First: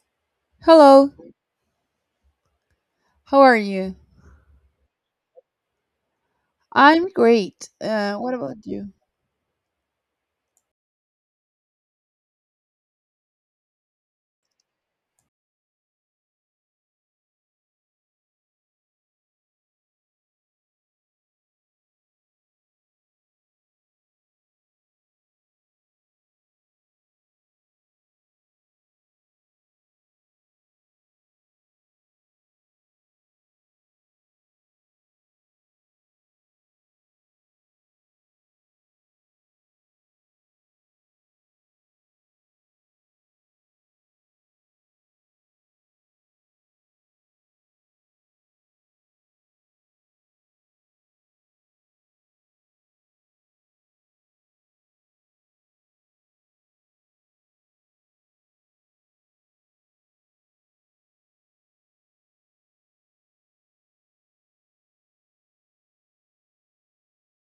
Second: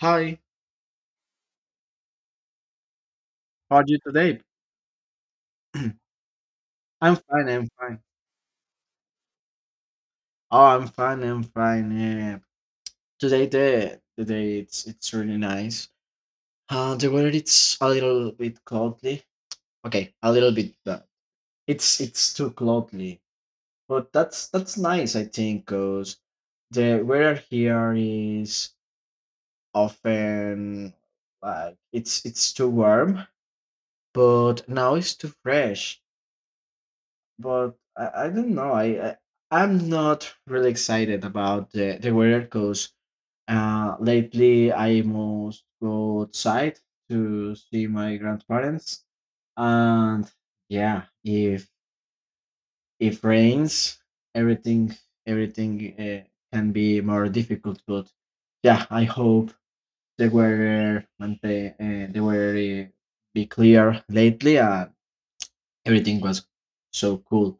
Hi, Hello, how are how are you? you today? I'm I'm fine, I'm great. fine. What about you? Oh, I'm fine, I'm fine. Yeah. Today the day it's really nice. The weather it's a little bit cloudy. Okay, a little bit, but it's too cloudy. But that's nice, I think, because the weather here is often, like, it's too warm, but now it's too fresh. But I don't know. I'm not really excited about the weather because lately I must go outside to see my grandparents, and yeah, if rains, everything everything can be more difficult. But yeah, I hope the weather maintain, the weather be clear lately, and everything was so cool.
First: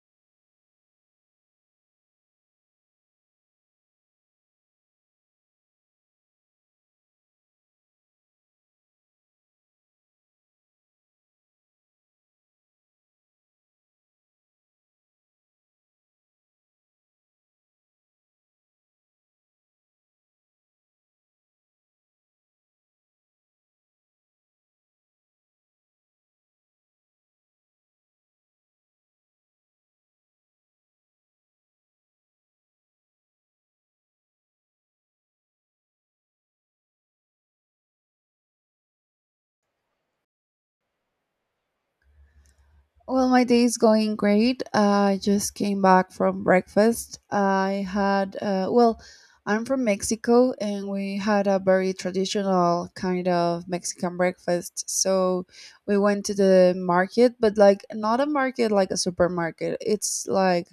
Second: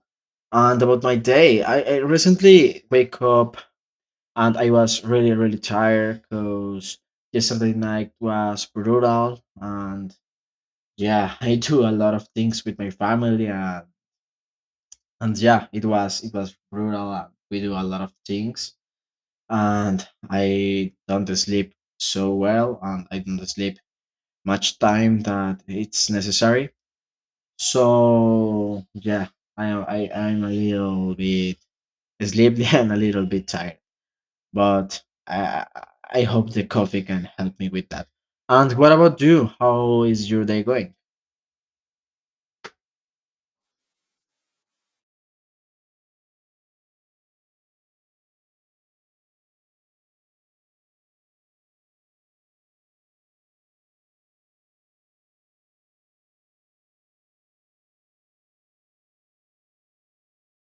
And about my day, I recently wake up and I was really, really tired because yesterday night was brutal. And yeah, I do a lot of things with my family, and yeah, it was brutal, and we do a lot of things, and I don't sleep so well, and I don't sleep much time that it's necessary. So yeah, I'm a little bit sleepy and a little bit tired. But I hope the coffee can help me with that. And what about you? How is your day going? Well, my day is going great. I just came back from breakfast. Well, I'm from Mexico and we had a very traditional kind of Mexican breakfast. So we went to the market, but like not a market like a supermarket. It's like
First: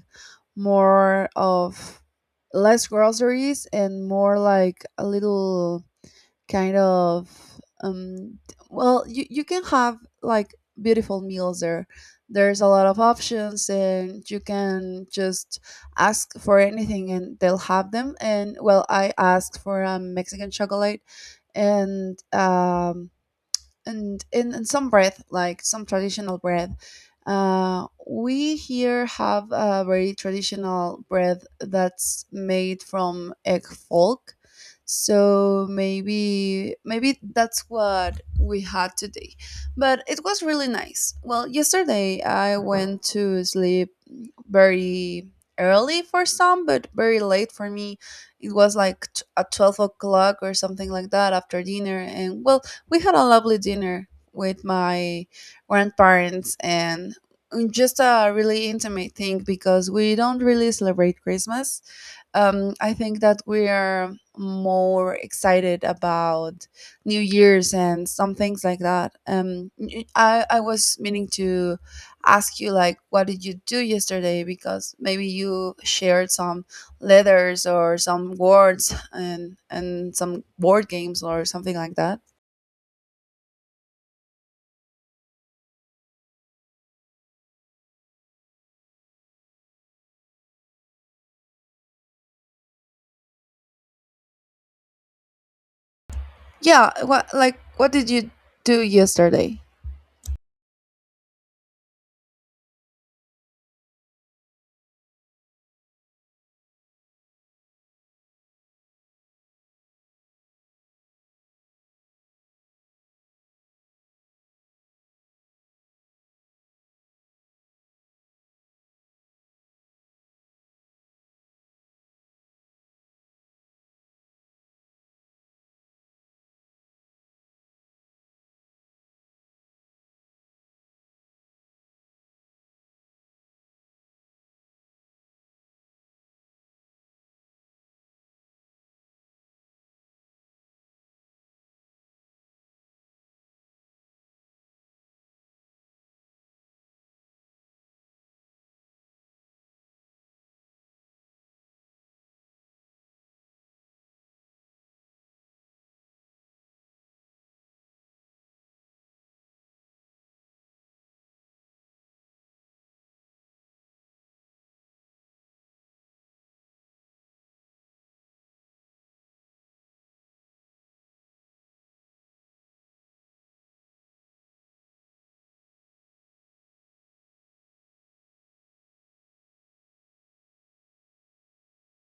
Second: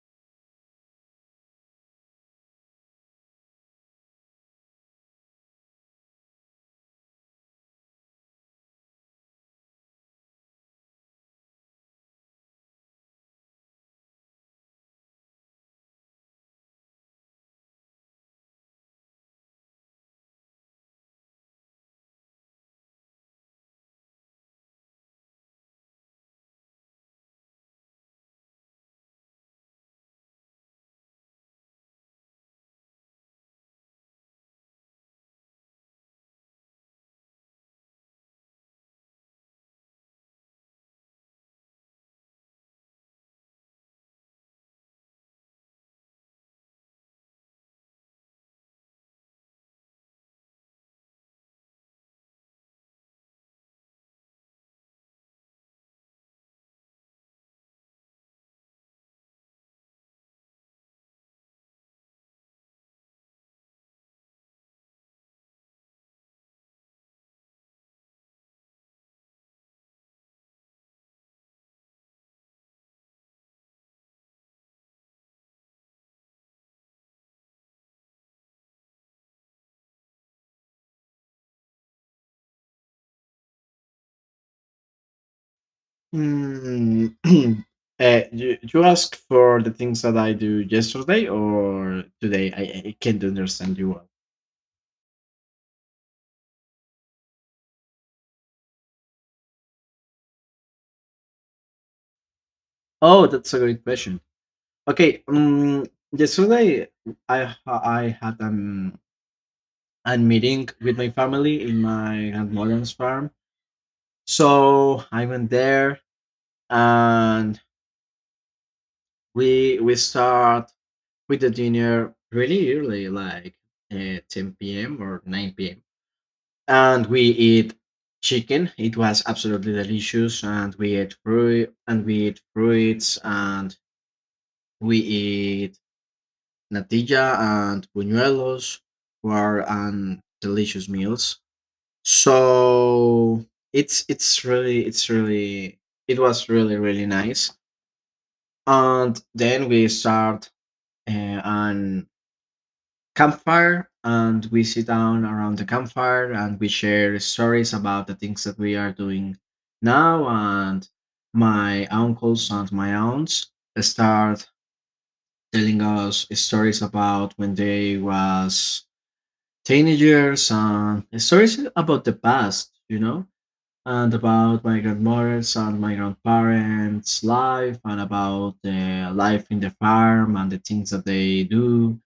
more of less groceries and more like a little kind of um well you can have like beautiful meals there. There's a lot of options and you can just ask for anything and they'll have them. And well, I asked for a Mexican chocolate and um and in some breath, like some traditional breath, we here have a very traditional bread that's made from egg folk. So maybe that's what we had today. But it was really nice. Well, yesterday I went to sleep very early for some, but very late for me. It was like at 12 o'clock or something like that after dinner. And well, we had a lovely dinner with my grandparents and just a really intimate thing because we don't really celebrate Christmas. I think that we're more excited about New Year's and some things like that. I was meaning to ask you, like, what did you do yesterday? Because maybe you shared some letters or some words and some board games or something like that. Hmm. You ask for the things that I do yesterday or today? I can't understand you well. Yeah, what, like, what did you do yesterday? Oh, that's a great question. Okay. Yesterday I had a meeting with my family in my grandmother's farm. So I went there, and we start with the dinner really early, like, 10 p.m. or 9 p.m. And we eat chicken. It was absolutely delicious. And we ate fruit, and we eat fruits, and we eat natilla and buñuelos, were delicious meals. So it's it's really it's really it was really really nice. And then we start an campfire, and we sit down around the campfire, and we share stories about the things that we are doing now, and my uncles and my aunts start telling us stories about when they was teenagers, and stories about the past, and about my grandmothers and my grandparents life, and about the life in the farm and the things that they do.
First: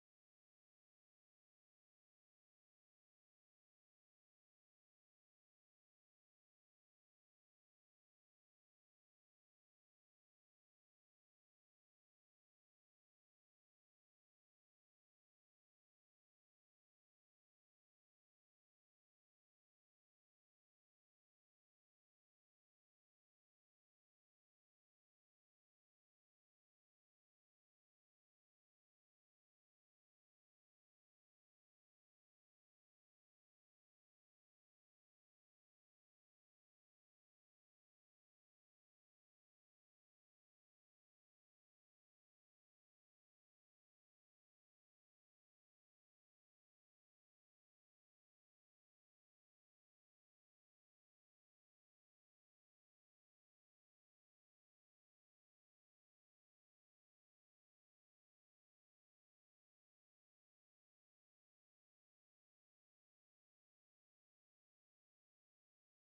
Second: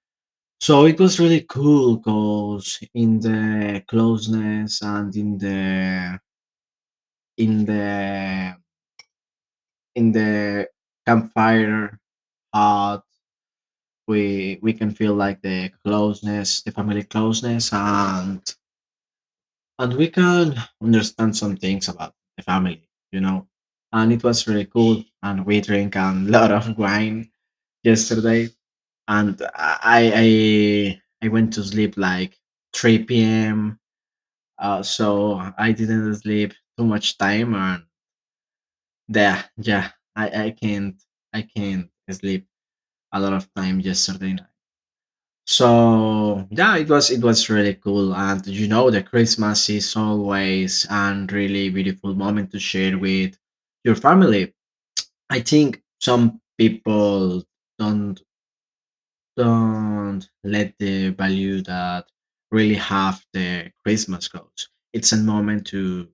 So it was really cool because in the closeness and in the in the campfire hut, we can feel like the closeness, the family closeness, and we can understand some things about the family. And it was really cool, and we drink a lot of wine yesterday, and I went to sleep like 3 p.m. So I didn't sleep too much time, and yeah, yeah, I, I can't I can't sleep a lot of time yesterday night. So yeah, it was really cool, and you know the Christmas is always and really beautiful moment to share with your family. I think some people don't don't let the value that really have the Christmas goes. It's a moment to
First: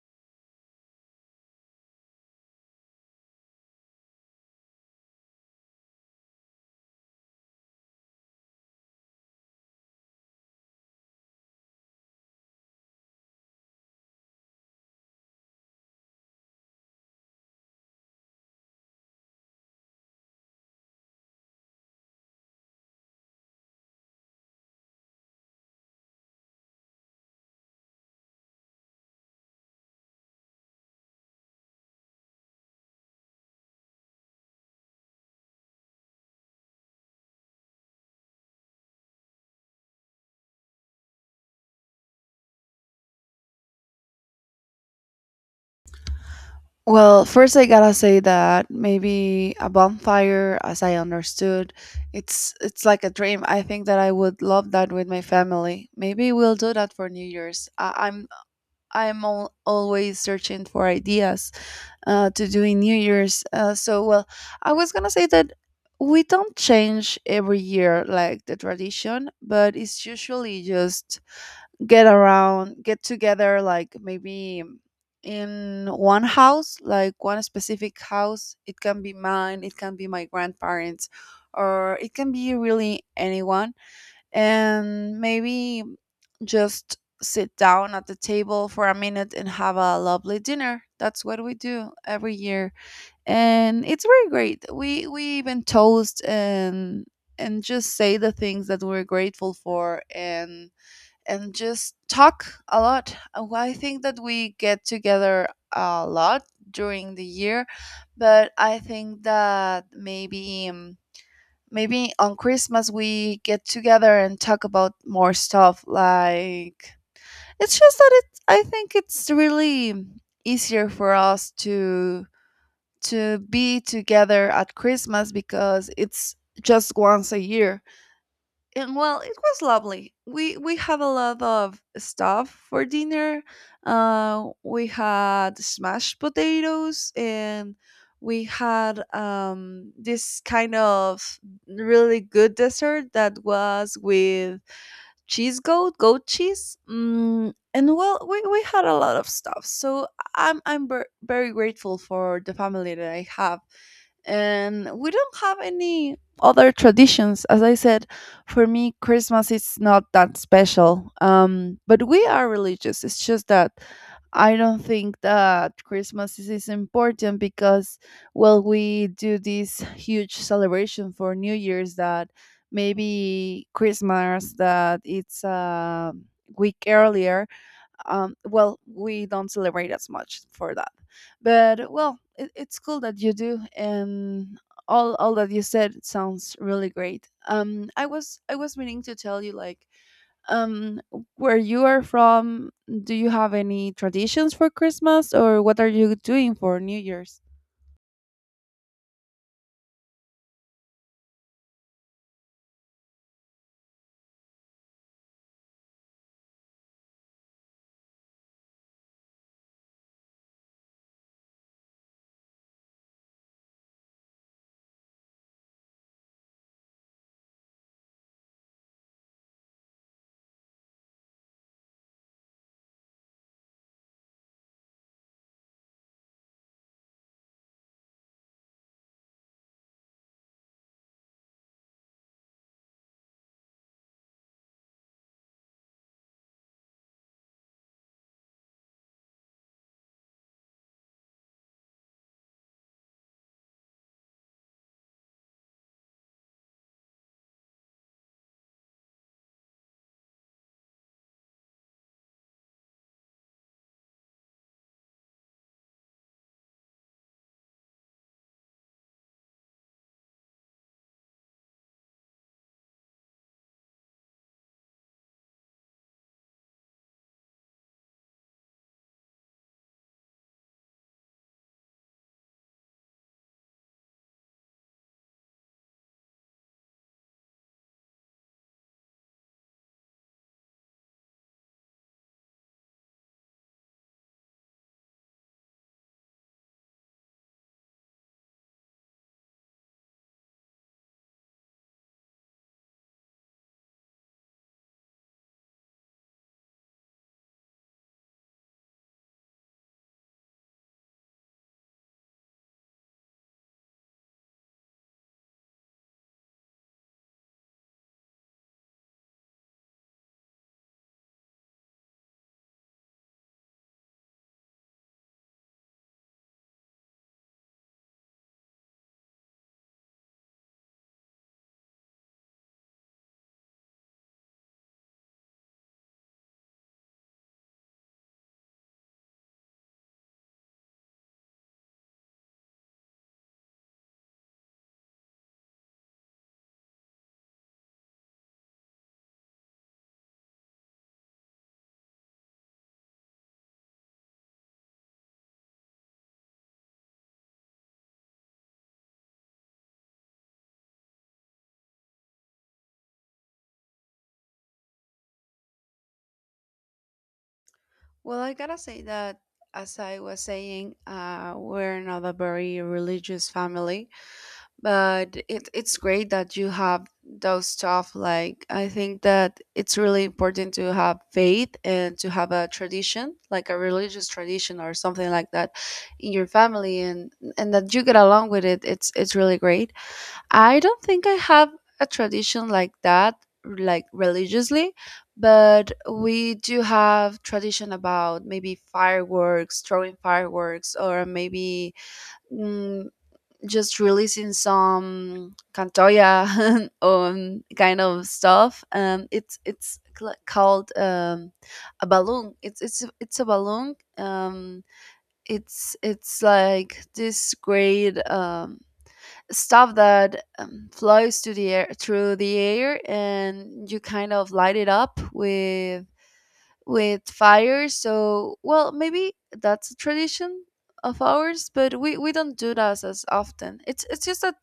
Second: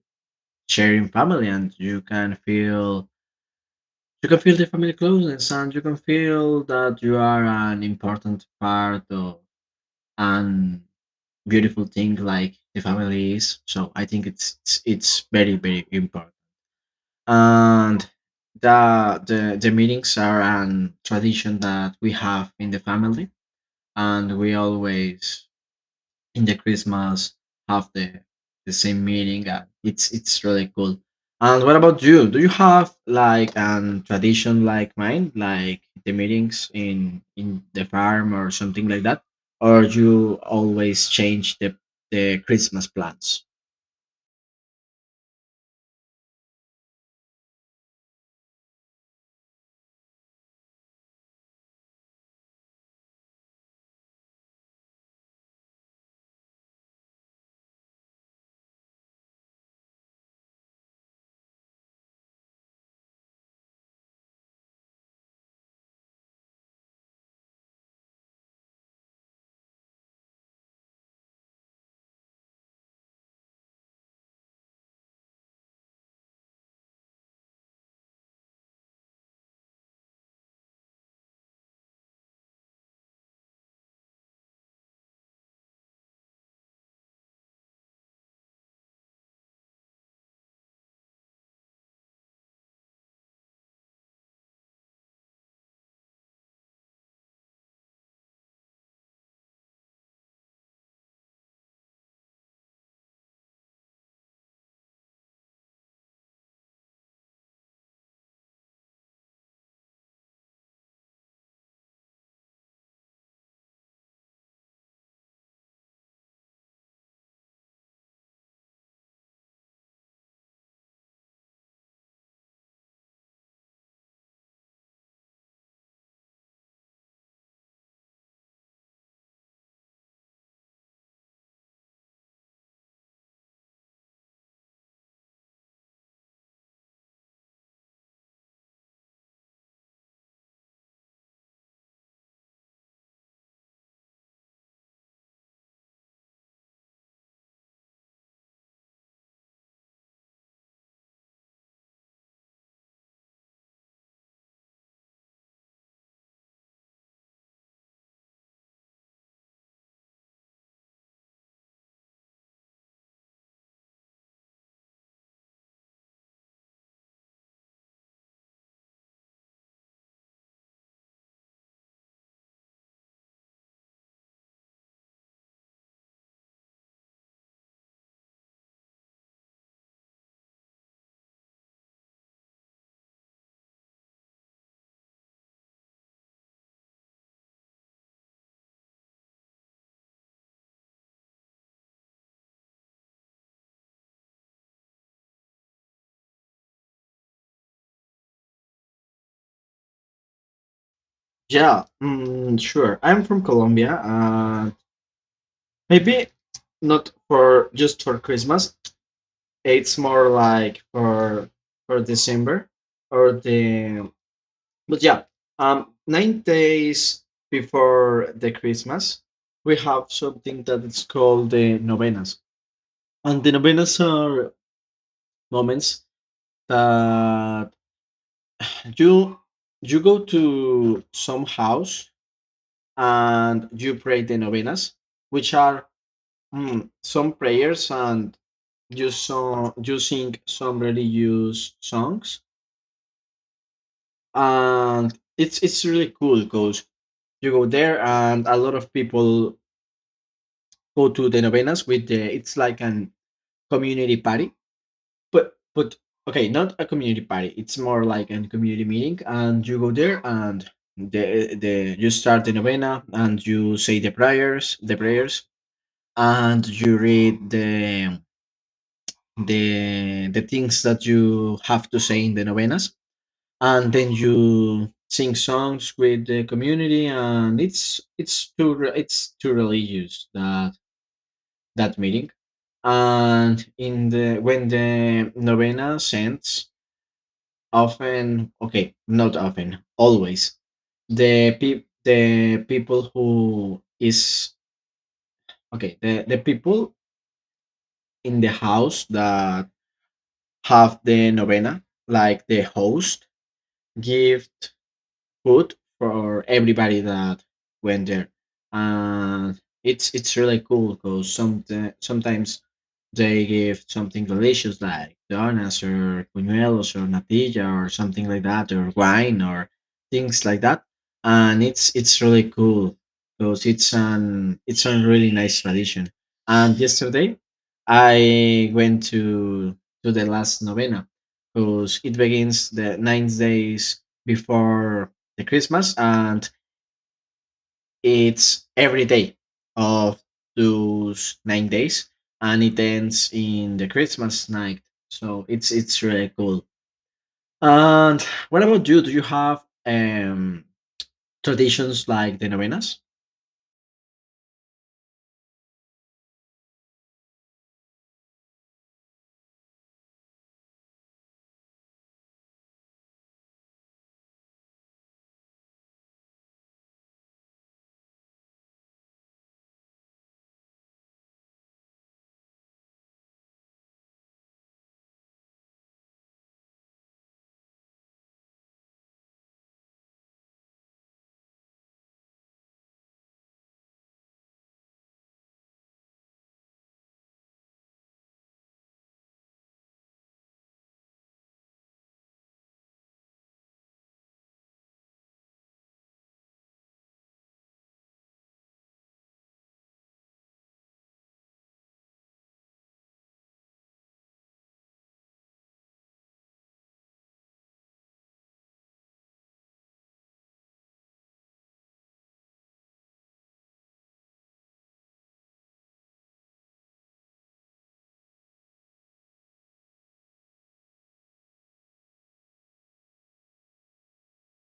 sharing family, and you can feel the family closeness, and you can feel that you are an important part of an beautiful thing like the family is. So I think it's very very important, and the meetings are an tradition that we have in the family, and we always in the Christmas have the same meeting. It's really cool. And what about you? Do you have, like, an tradition like mine, like the meetings in the farm or something like that, or you always change the Christmas plans? Well, first I gotta say that maybe a bonfire, as I understood, it's like a dream. I think that I would love that with my family. Maybe we'll do that for New Year's. I, I'm al always searching for ideas to do in New Year's. So, well, I was gonna say that we don't change every year like the tradition, but it's usually just get around, get together, like maybe in one house, like one specific house. It can be mine, it can be my grandparents, or it can be really anyone. And maybe just sit down at the table for a minute and have a lovely dinner. That's what we do every year. And it's very great. We even toast and just say the things that we're grateful for and just talk a lot. Well, I think that we get together a lot during the year, but I think that maybe on Christmas we get together and talk about more stuff. Like it's just that it. I think it's really easier for us to be together at Christmas because it's just once a year. And well, it was lovely. We had a lot of stuff for dinner. We had smashed potatoes, and we had this kind of really good dessert that was with goat cheese. And well, we had a lot of stuff. So I'm very grateful for the family that I have. And we don't have any other traditions. As I said, for me Christmas is not that special. But we are religious. It's just that I don't think that Christmas is important because well, we do this huge celebration for New Year's that maybe Christmas, that it's a week earlier. Well, we don't celebrate as much for that. But well, it's cool that you do. And all that you said sounds really great. I was meaning to tell you, like, um where you are from. Do you have any traditions for Christmas, or what are you doing for New Year's? Yeah, sure. I'm from Colombia. Maybe not for just for Christmas. It's more like for December or the. But yeah, 9 days before the Christmas, we have something that is called the novenas, and the novenas are moments that you you go to some house and you pray the novenas, which are, some prayers, and you sing some religious songs, and it's really cool because you go there and a lot of people go to the novenas with the. It's like an community party, but okay, not a community party, it's more like a community meeting, and you go there, and the you start the novena, and you say the prayers, and you read the things that you have to say in the novenas, and then you sing songs with the community, and it's too religious, that meeting. And in the when the novena sends, often, okay, not often, always the people who is, okay, the people in the house that have the novena, like the host, give food for everybody that went there. And it's really cool because sometimes they give something delicious like donuts or buñuelos or natilla or something like that, or wine or things like that. And it's really cool because it's a really nice tradition, and yesterday I went to the last novena because it begins the 9 days before the Christmas, and it's every day of those 9 days, and it ends in the Christmas night. So it's really cool. And what about you? Do you have traditions like the novenas? Well, I gotta say that, as I was saying, we're not a very religious family. But it's great that you have those stuff. Like, I think that it's really important to have faith and to have a tradition, like a religious tradition or something like that, in your family, and that you get along with it. It's really great. I don't think I have a tradition like that, like religiously. But we do have tradition about maybe fireworks throwing fireworks or maybe mm, just releasing some cantoya, kind of stuff. It's called a balloon. It's a balloon. It's like this great stuff that flies to the air through the air, and you kind of light it up with fire. So, well, maybe that's a tradition of ours, but we don't do that as often. It's just that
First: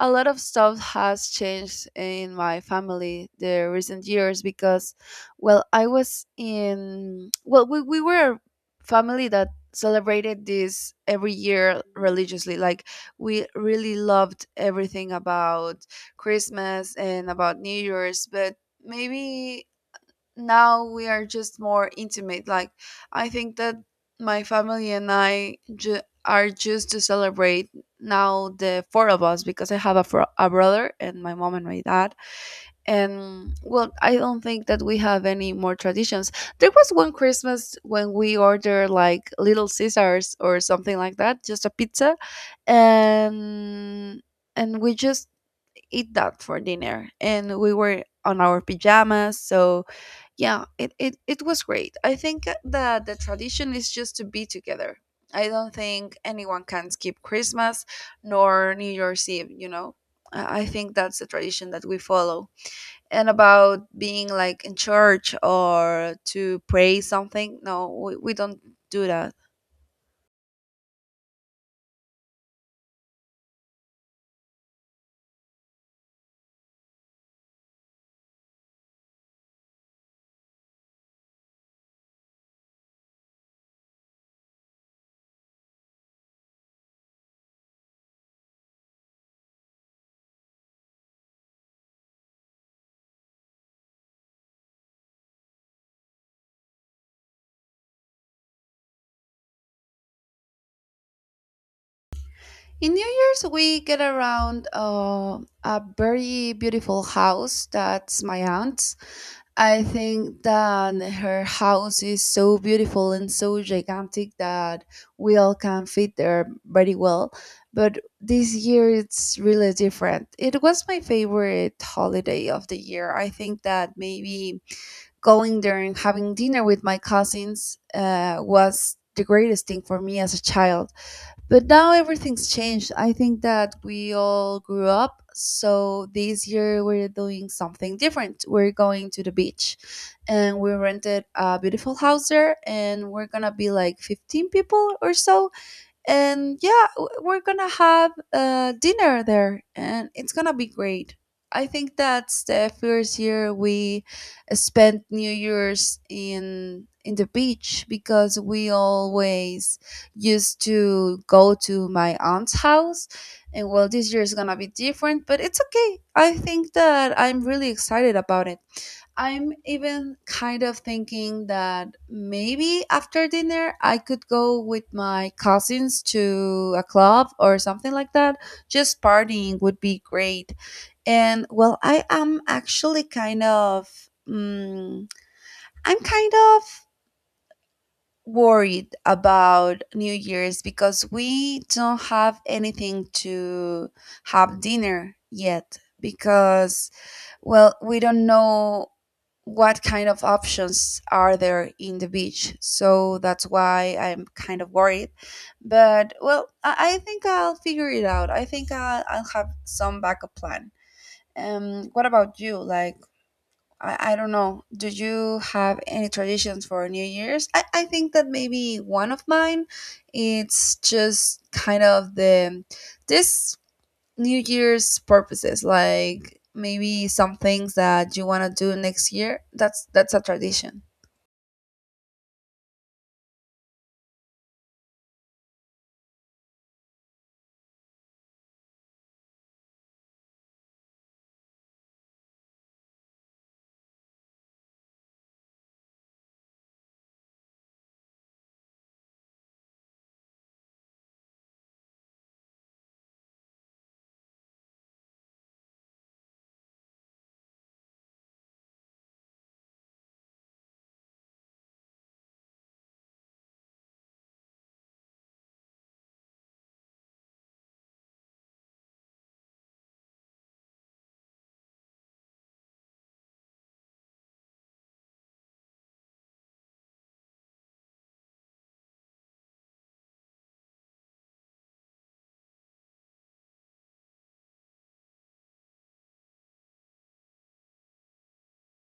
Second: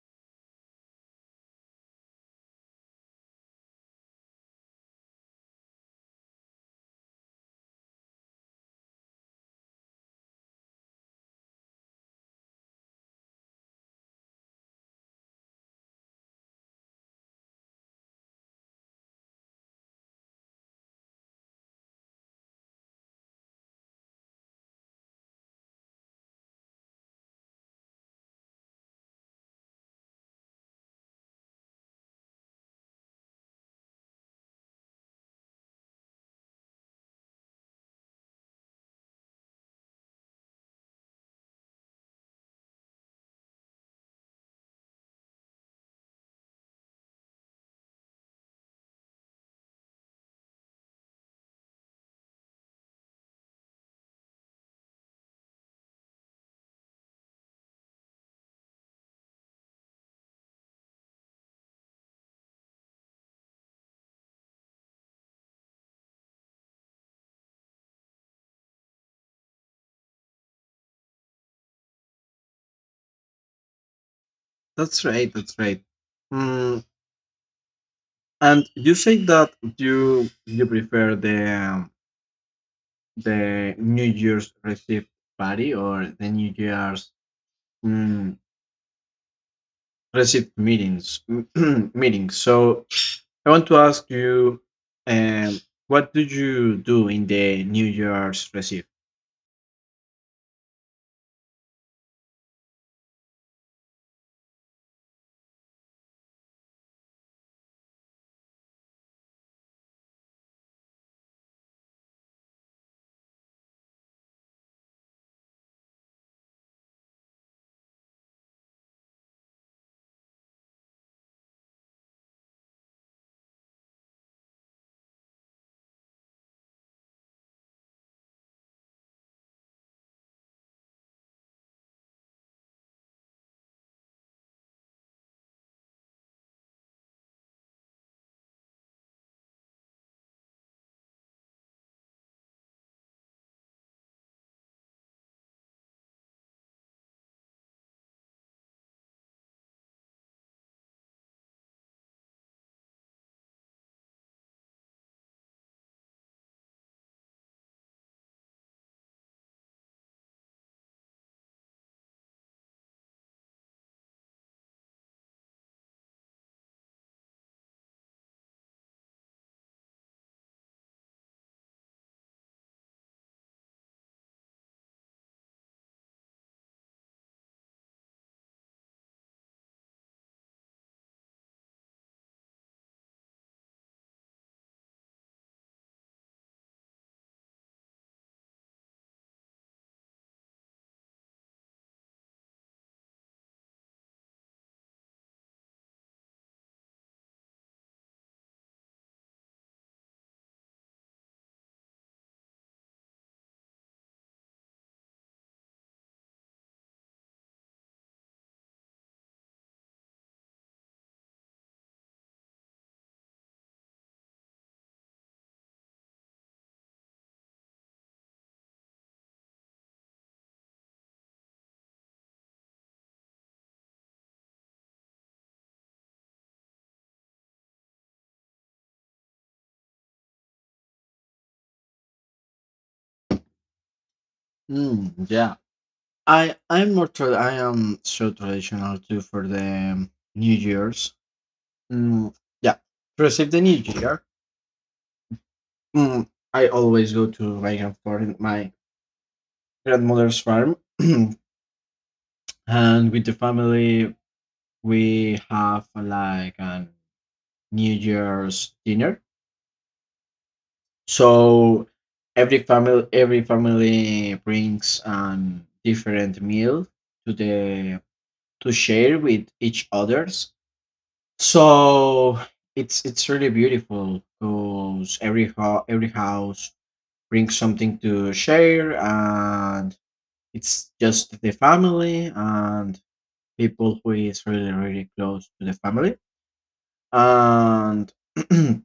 a lot of stuff has changed in my family the recent years because well, I was in well we were a family that celebrated this every year religiously. Like, we really loved everything about Christmas and about New Year's. But maybe now we are just more intimate. Like, I think that my family and I are just to celebrate now the four of us because I have a brother and my mom and my dad. And well, I don't think that we have any more traditions. There was one Christmas when we ordered like Little Caesars or something like that, just a pizza, and we just eat that for dinner. And we were on our pajamas. So yeah, it was great. I think that the tradition is just to be together. I don't think anyone can skip Christmas nor New Year's Eve, you know. I think that's the tradition that we follow. And about being like in church or to pray something, no, we don't do that. That's right. That's right. Mm, and you say that you prefer the, the New Year's Eve party, or the New Year's received meetings meetings. So I want to ask you, um, what do you do in the New Year's receive? In New Year's we get around a very beautiful house that's my aunt's. I think that her house is so beautiful and so gigantic that we all can fit there very well. But this year it's really different. It was my favorite holiday of the year. I think that maybe going there and having dinner with my cousins was the greatest thing for me as a child. But now everything's changed. I think that we all grew up. So this year we're doing something different. We're going to the beach and we rented a beautiful house there and we're going to be like 15 people or so. And yeah, we're gonna have dinner there and it's gonna be great. I think that's the first year we spent New Year's in the beach because we always used to go to my aunt's house. And well, this year is gonna be different but it's okay. I think that I'm really excited about it. I'm even kind of thinking that maybe after dinner I could go with my cousins to a club or something like that. Just partying would be great. And well, I am actually kind of, I'm kind of worried about New Year's because we don't have anything to have dinner yet because well, we don't know what kind of options are there in the beach, so that's why I'm kind of worried. But well, I think I'll figure it out. I think I'll have some backup plan. What about you? Like, I don't know. Do you have any traditions for New Year's? I think that maybe one of mine, it's just kind of the this New Year's purposes, like maybe some things that you want to do next year. That's a tradition. Yeah, I am so traditional too for the New Year's. Mm, yeah, to receive the New Year, mm, I always go to my grandfather, my grandmother's farm, and with the family we have, like a New Year's dinner. So every family brings different meal to the to share with each others. So it's really beautiful because every house brings something to share, and it's just the family and people who is really really close to the family, and and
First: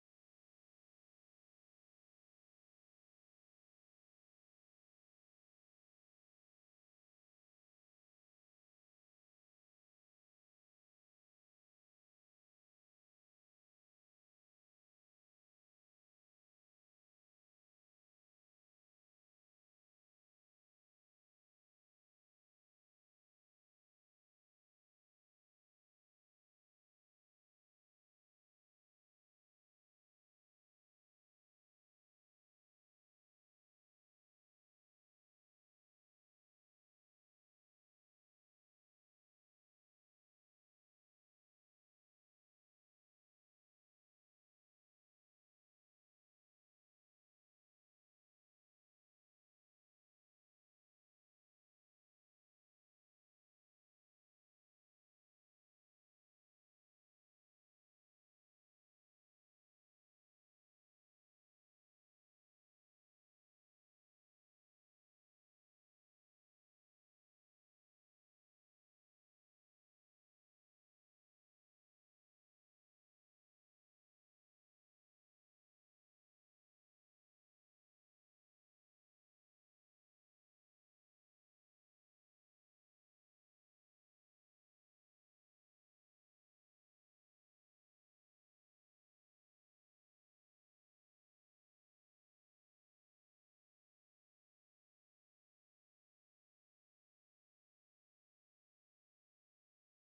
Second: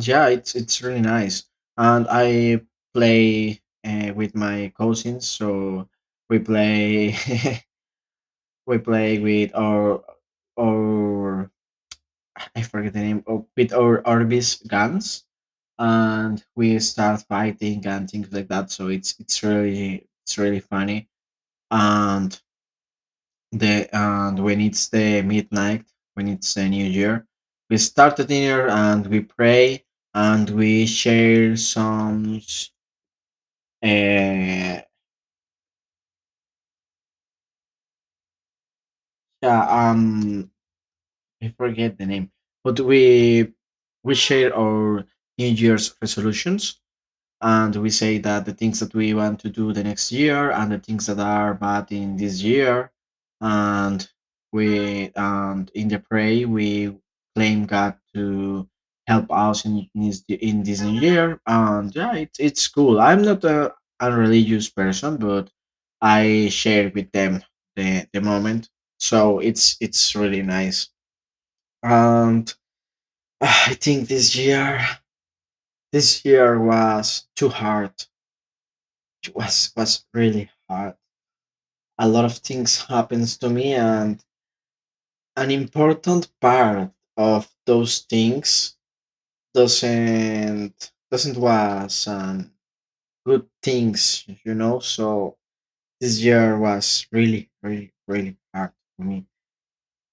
yeah, it's really nice. And I play with my cousins, so we play we play with our I forget the name of, with our Orbis guns, and we start fighting and things like that. So it's really funny. And and when it's the midnight, when it's the new year, we start the dinner, and we pray, and we share some. Uh, yeah, I forget the name, but we share our New Year's resolutions, and we say that the things that we want to do the next year and the things that are bad in this year. And we and in the pray we claim god to help us in this new year. And yeah, it's cool. I'm not a religious person, but I share with them the moment. So it's really nice. And I think this year was too hard. It was really hard. A lot of things happens to me, and an important part of those things doesn't was, good things. So this year was really, really, really hard for me.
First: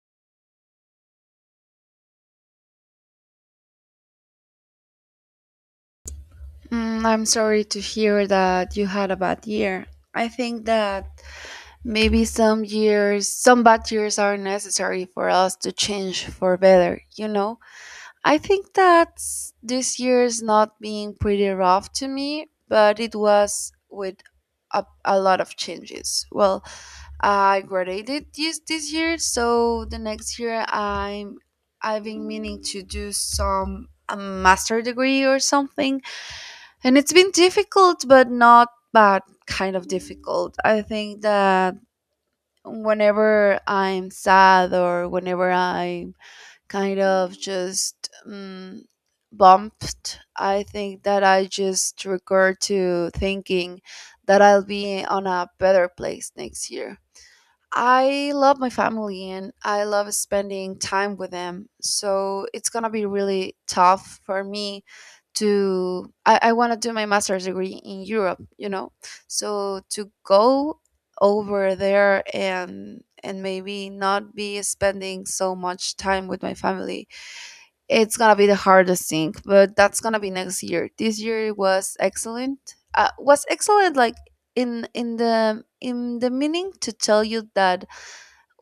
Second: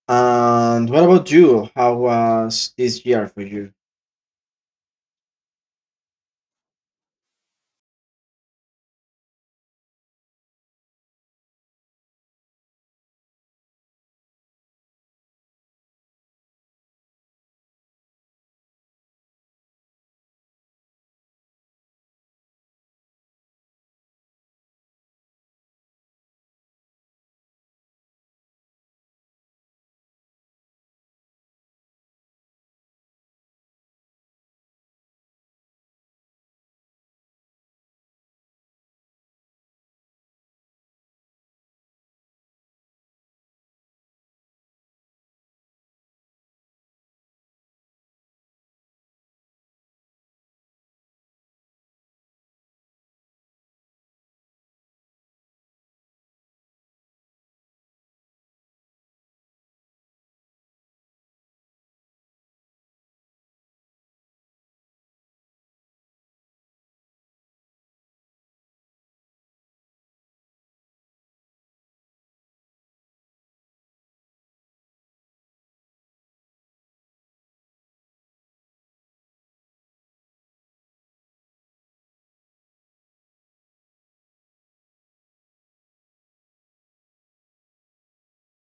And what about you? How was this year for you? I'm sorry to hear that you had a bad year. I think that maybe some years, some bad years are necessary for us to change for better, you know? I think that this year is not being pretty rough to me, but it was with a lot of changes. Well, I graduated this year, so the next year I've been meaning to do some a master degree or something, and it's been difficult, but not bad kind of difficult. I think that whenever I'm sad or whenever I'm kind of just bumped, I think that I just recur to thinking that I'll be on a better place next year. I love my family and I love spending time with them. So it's gonna be really tough for me I wanna do my master's degree in Europe, you know. So to go over there and maybe not be spending so much time with my family, it's gonna be the hardest thing. But that's gonna be next year. This year was excellent. Was excellent like in the meaning to tell you that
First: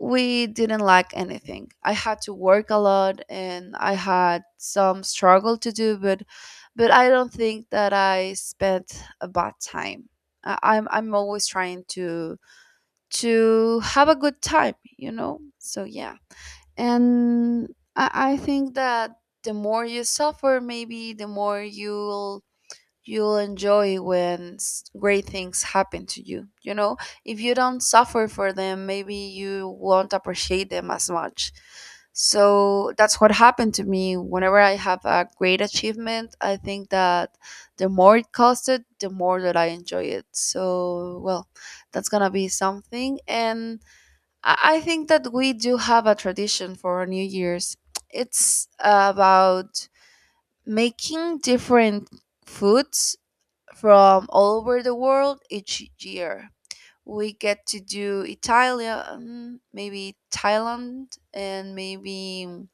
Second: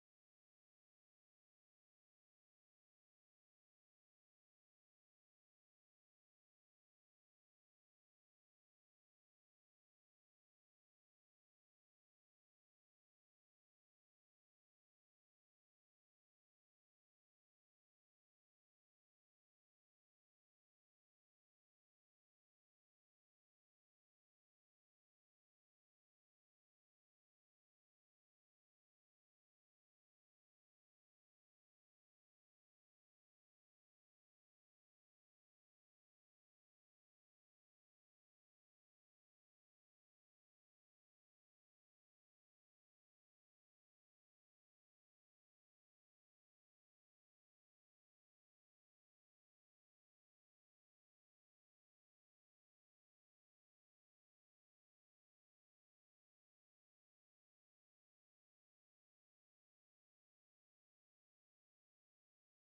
we didn't lack anything. I had to work a lot and I had some struggle to do, but I don't think that I spent a bad time. I'm always trying to have a good time, you know. So yeah, and I think that the more you suffer, maybe the more you'll enjoy when great things happen to you. You know, if you don't suffer for them, maybe you won't appreciate them as much. So that's what happened to me. Whenever I have a great achievement, I think that the more it costed, the more that I enjoy it. So, well, that's gonna be something. And I think that we do have a tradition for our New Year's. It's about making different foods from all over the world each year. We get to do Italia, maybe Thailand, and maybe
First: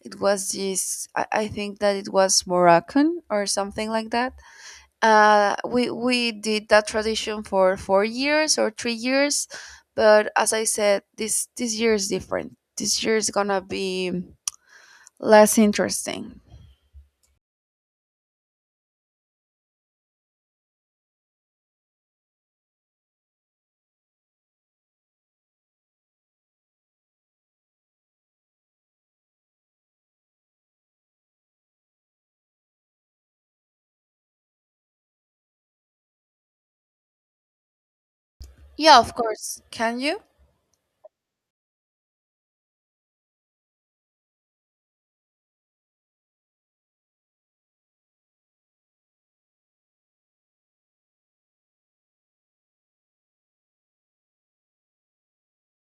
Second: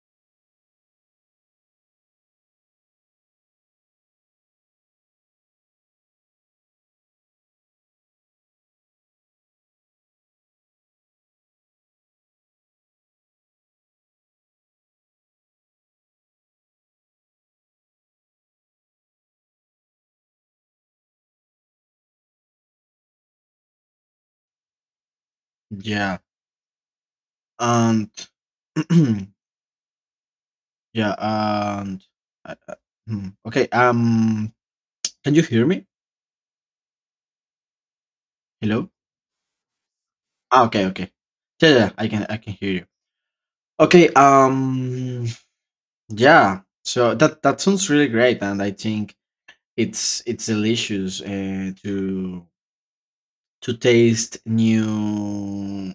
it was this. I think that it was Moroccan or something like that. We did that tradition for 4 years or 3 years, but as I said, this year is different. This year is gonna be less interesting. Yeah, and yeah, and uh, uh, hmm, okay. Can you hear me? Hello. Yeah, of course. Can you? Ah, okay, okay. Yeah, yeah, yeah, I can hear you. Okay, yeah. So that sounds really great, and I think it's delicious, to taste new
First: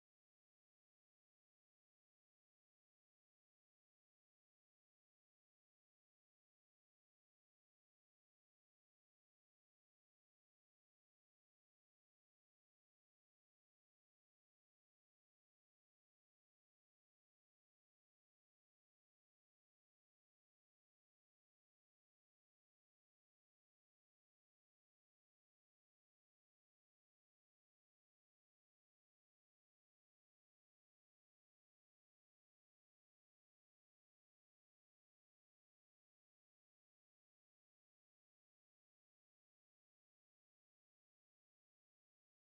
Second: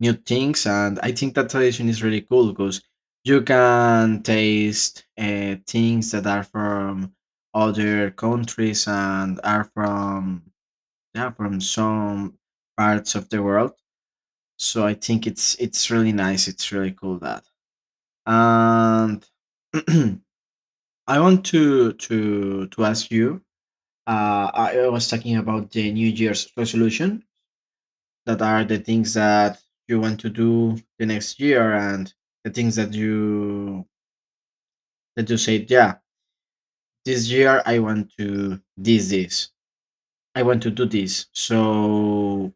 new things, and I think that tradition is really cool because you can taste, things that are from other countries and are from, yeah, from some parts of the world. So I think it's really nice. It's really cool, that. And I want to ask you. I was talking about the New Year's resolution. That are the things that you want to do the next year, and the things that you say, yeah, this year I want to this. I want to do this. So,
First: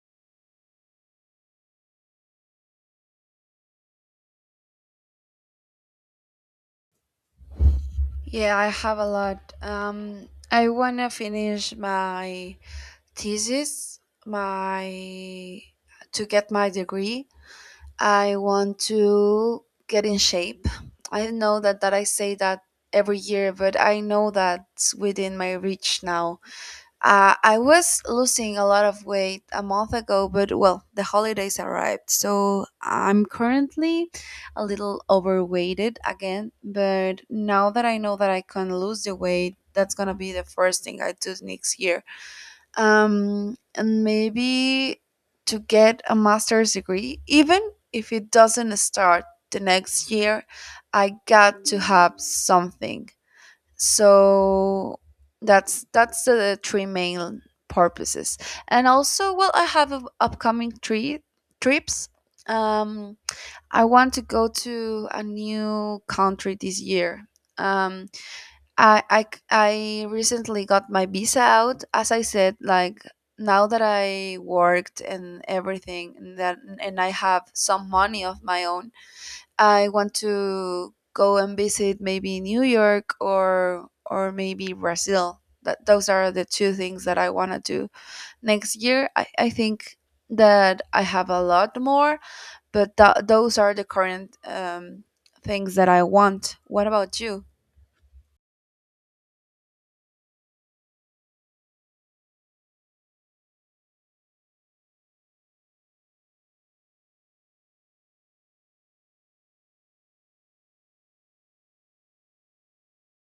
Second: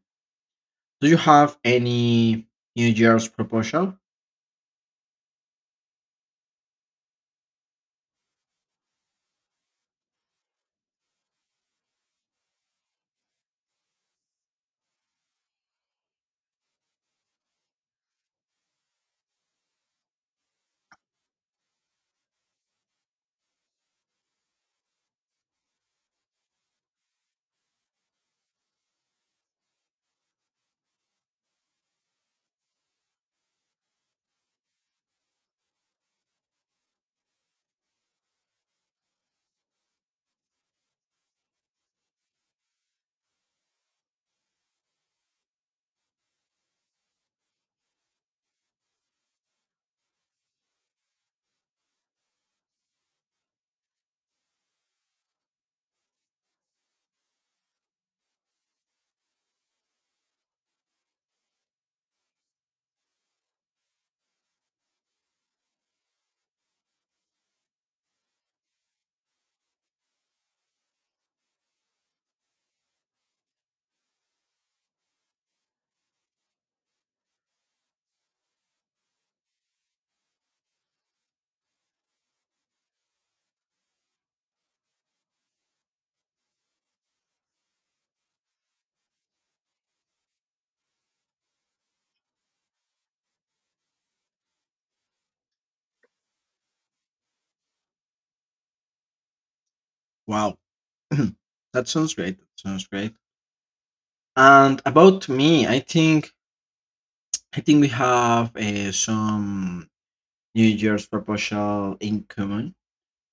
do you have any New Year's proposal? Yeah, I have a lot. I wanna finish my thesis, my to get my degree. I want to get in shape. I know that I say that every year, but I know that's within my reach now. I was losing a lot of weight a month ago, but well, the holidays arrived. So I'm currently a little overweighted again. But now that I know that I can lose the weight, that's going to be the first thing I do next year. And maybe to get a master's degree, even if it doesn't start the next year, I got to have something, so that's the three main purposes. And also, well, I have a upcoming three trips. um I want to go to a new country this year. um I recently got my visa out as I said, like now that I worked and everything and that, and I have some money of my own. I want to go and visit maybe New York or maybe Brazil. That Those are the two things that I want to do next year. I think that I have a lot more, but those are the current things that I want. What about you? Wow, that sounds great. That sounds great. And about me, I think we have, some New Year's proposal in common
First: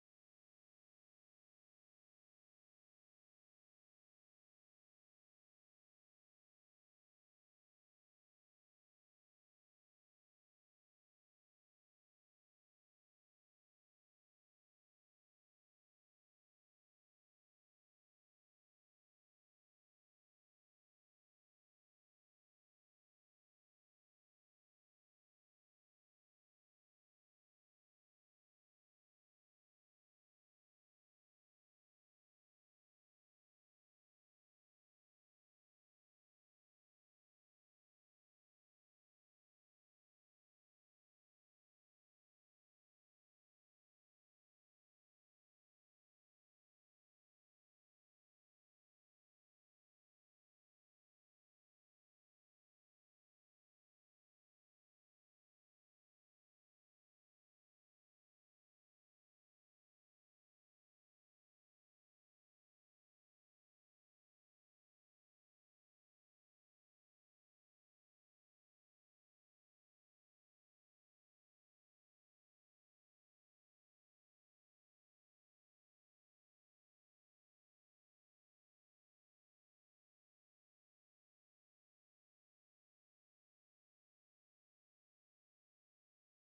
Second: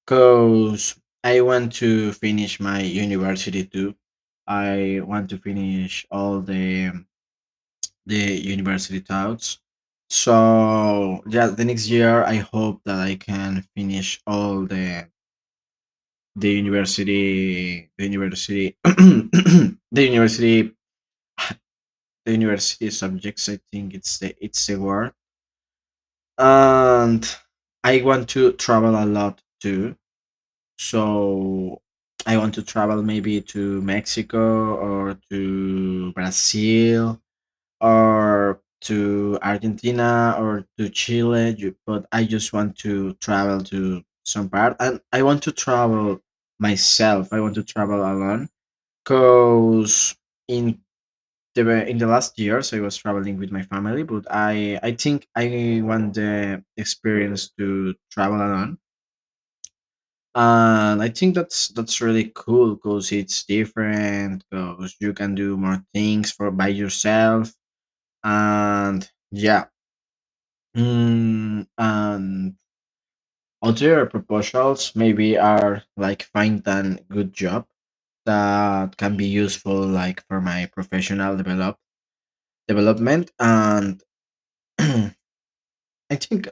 because I want to finish my university too. I want to finish all the university tasks. So yeah, the next year I hope that I can finish all the university university the university subjects. I think it's the word. And I want to travel a lot too. So I want to travel maybe to Mexico or to Brazil or to Argentina or to Chile. But I just want to travel to some part, and I want to travel myself. I want to travel alone because in in the last years I was traveling with my family, but I think I want the experience to travel alone, and I think that's really cool because it's different because you can do more things for by yourself, and yeah, and other proposals maybe are like find a good job that can be useful like for my professional development. And I think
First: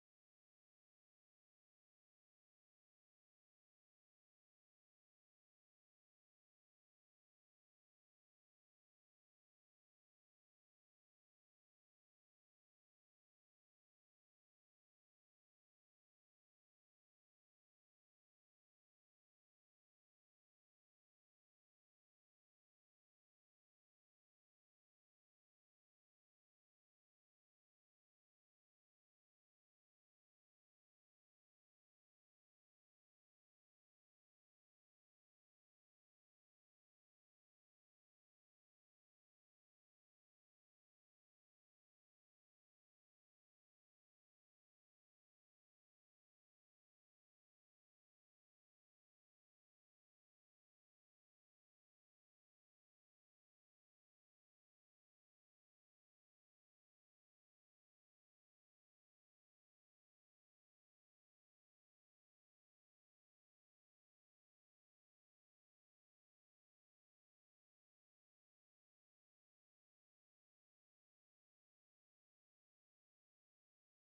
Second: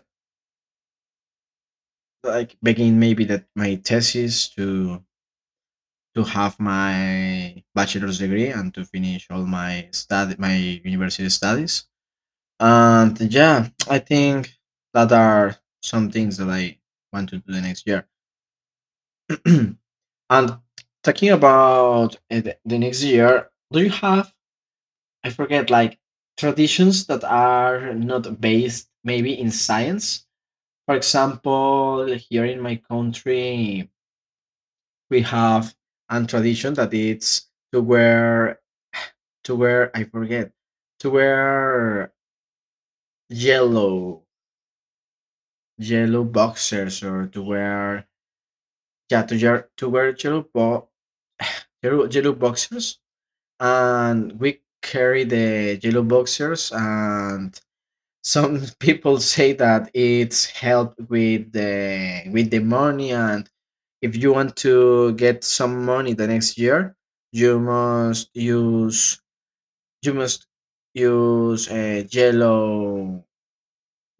like begin maybe that my thesis to have my bachelor's degree and to finish all my university studies. And yeah, I think that are some things that I want to do the next year. And talking about, the next year, do you have, I forget, like, traditions that are not based maybe in science? For example, here in my country we have a tradition that it's to wear, I forget, to wear yellow boxers, or to wear, yeah, to wear yellow, yellow boxers, and we carry the yellow boxers, and some people say that it's help with the money. And if you want to get some money the next year, you must you must use yellow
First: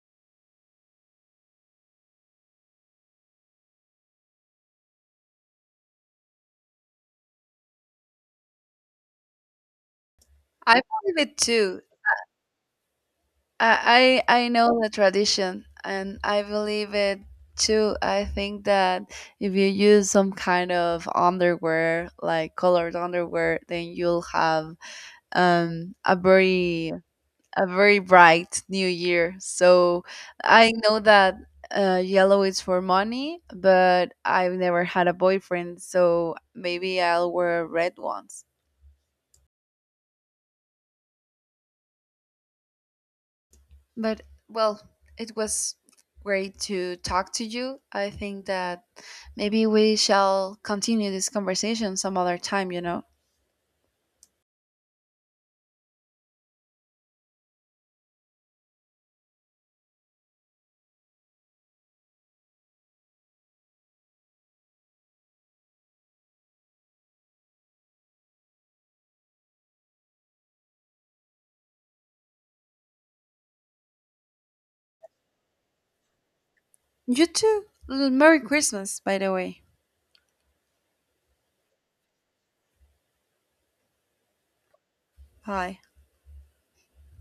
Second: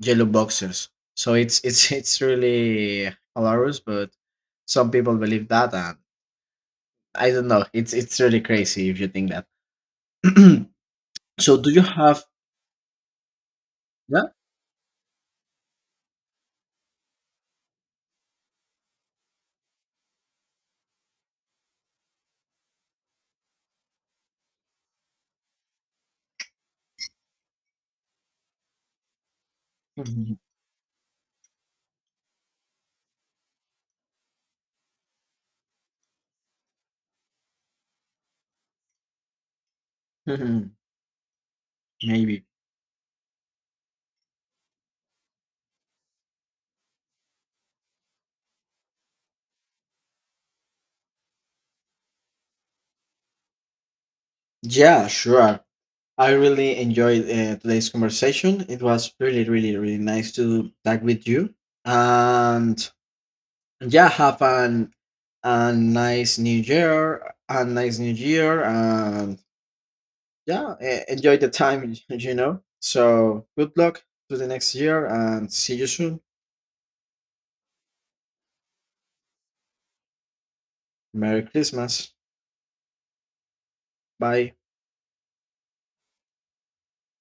boxers. So it's it's really hilarious, but some people believe that, and I don't know. It's really crazy if you think that. I believe it So do you too. have? I Yeah? I I know the tradition and I believe it too. I think that if you use some kind of underwear, like colored underwear, then you'll have a very bright new year. So Mhm. I know that yellow is for money, but I've never had a boyfriend, so maybe I'll wear red ones. Mhm. Maybe, But well, it was great to talk to you. I think that maybe we shall continue this conversation some other time, you know. yeah, sure. I really enjoyed, today's conversation. It was really really really nice to talk with you, and yeah, have an a nice new year, and yeah, enjoy the time so good luck to the next year, and see you soon. You too. Merry Christmas, by the way. Merry Christmas. Bye. Bye.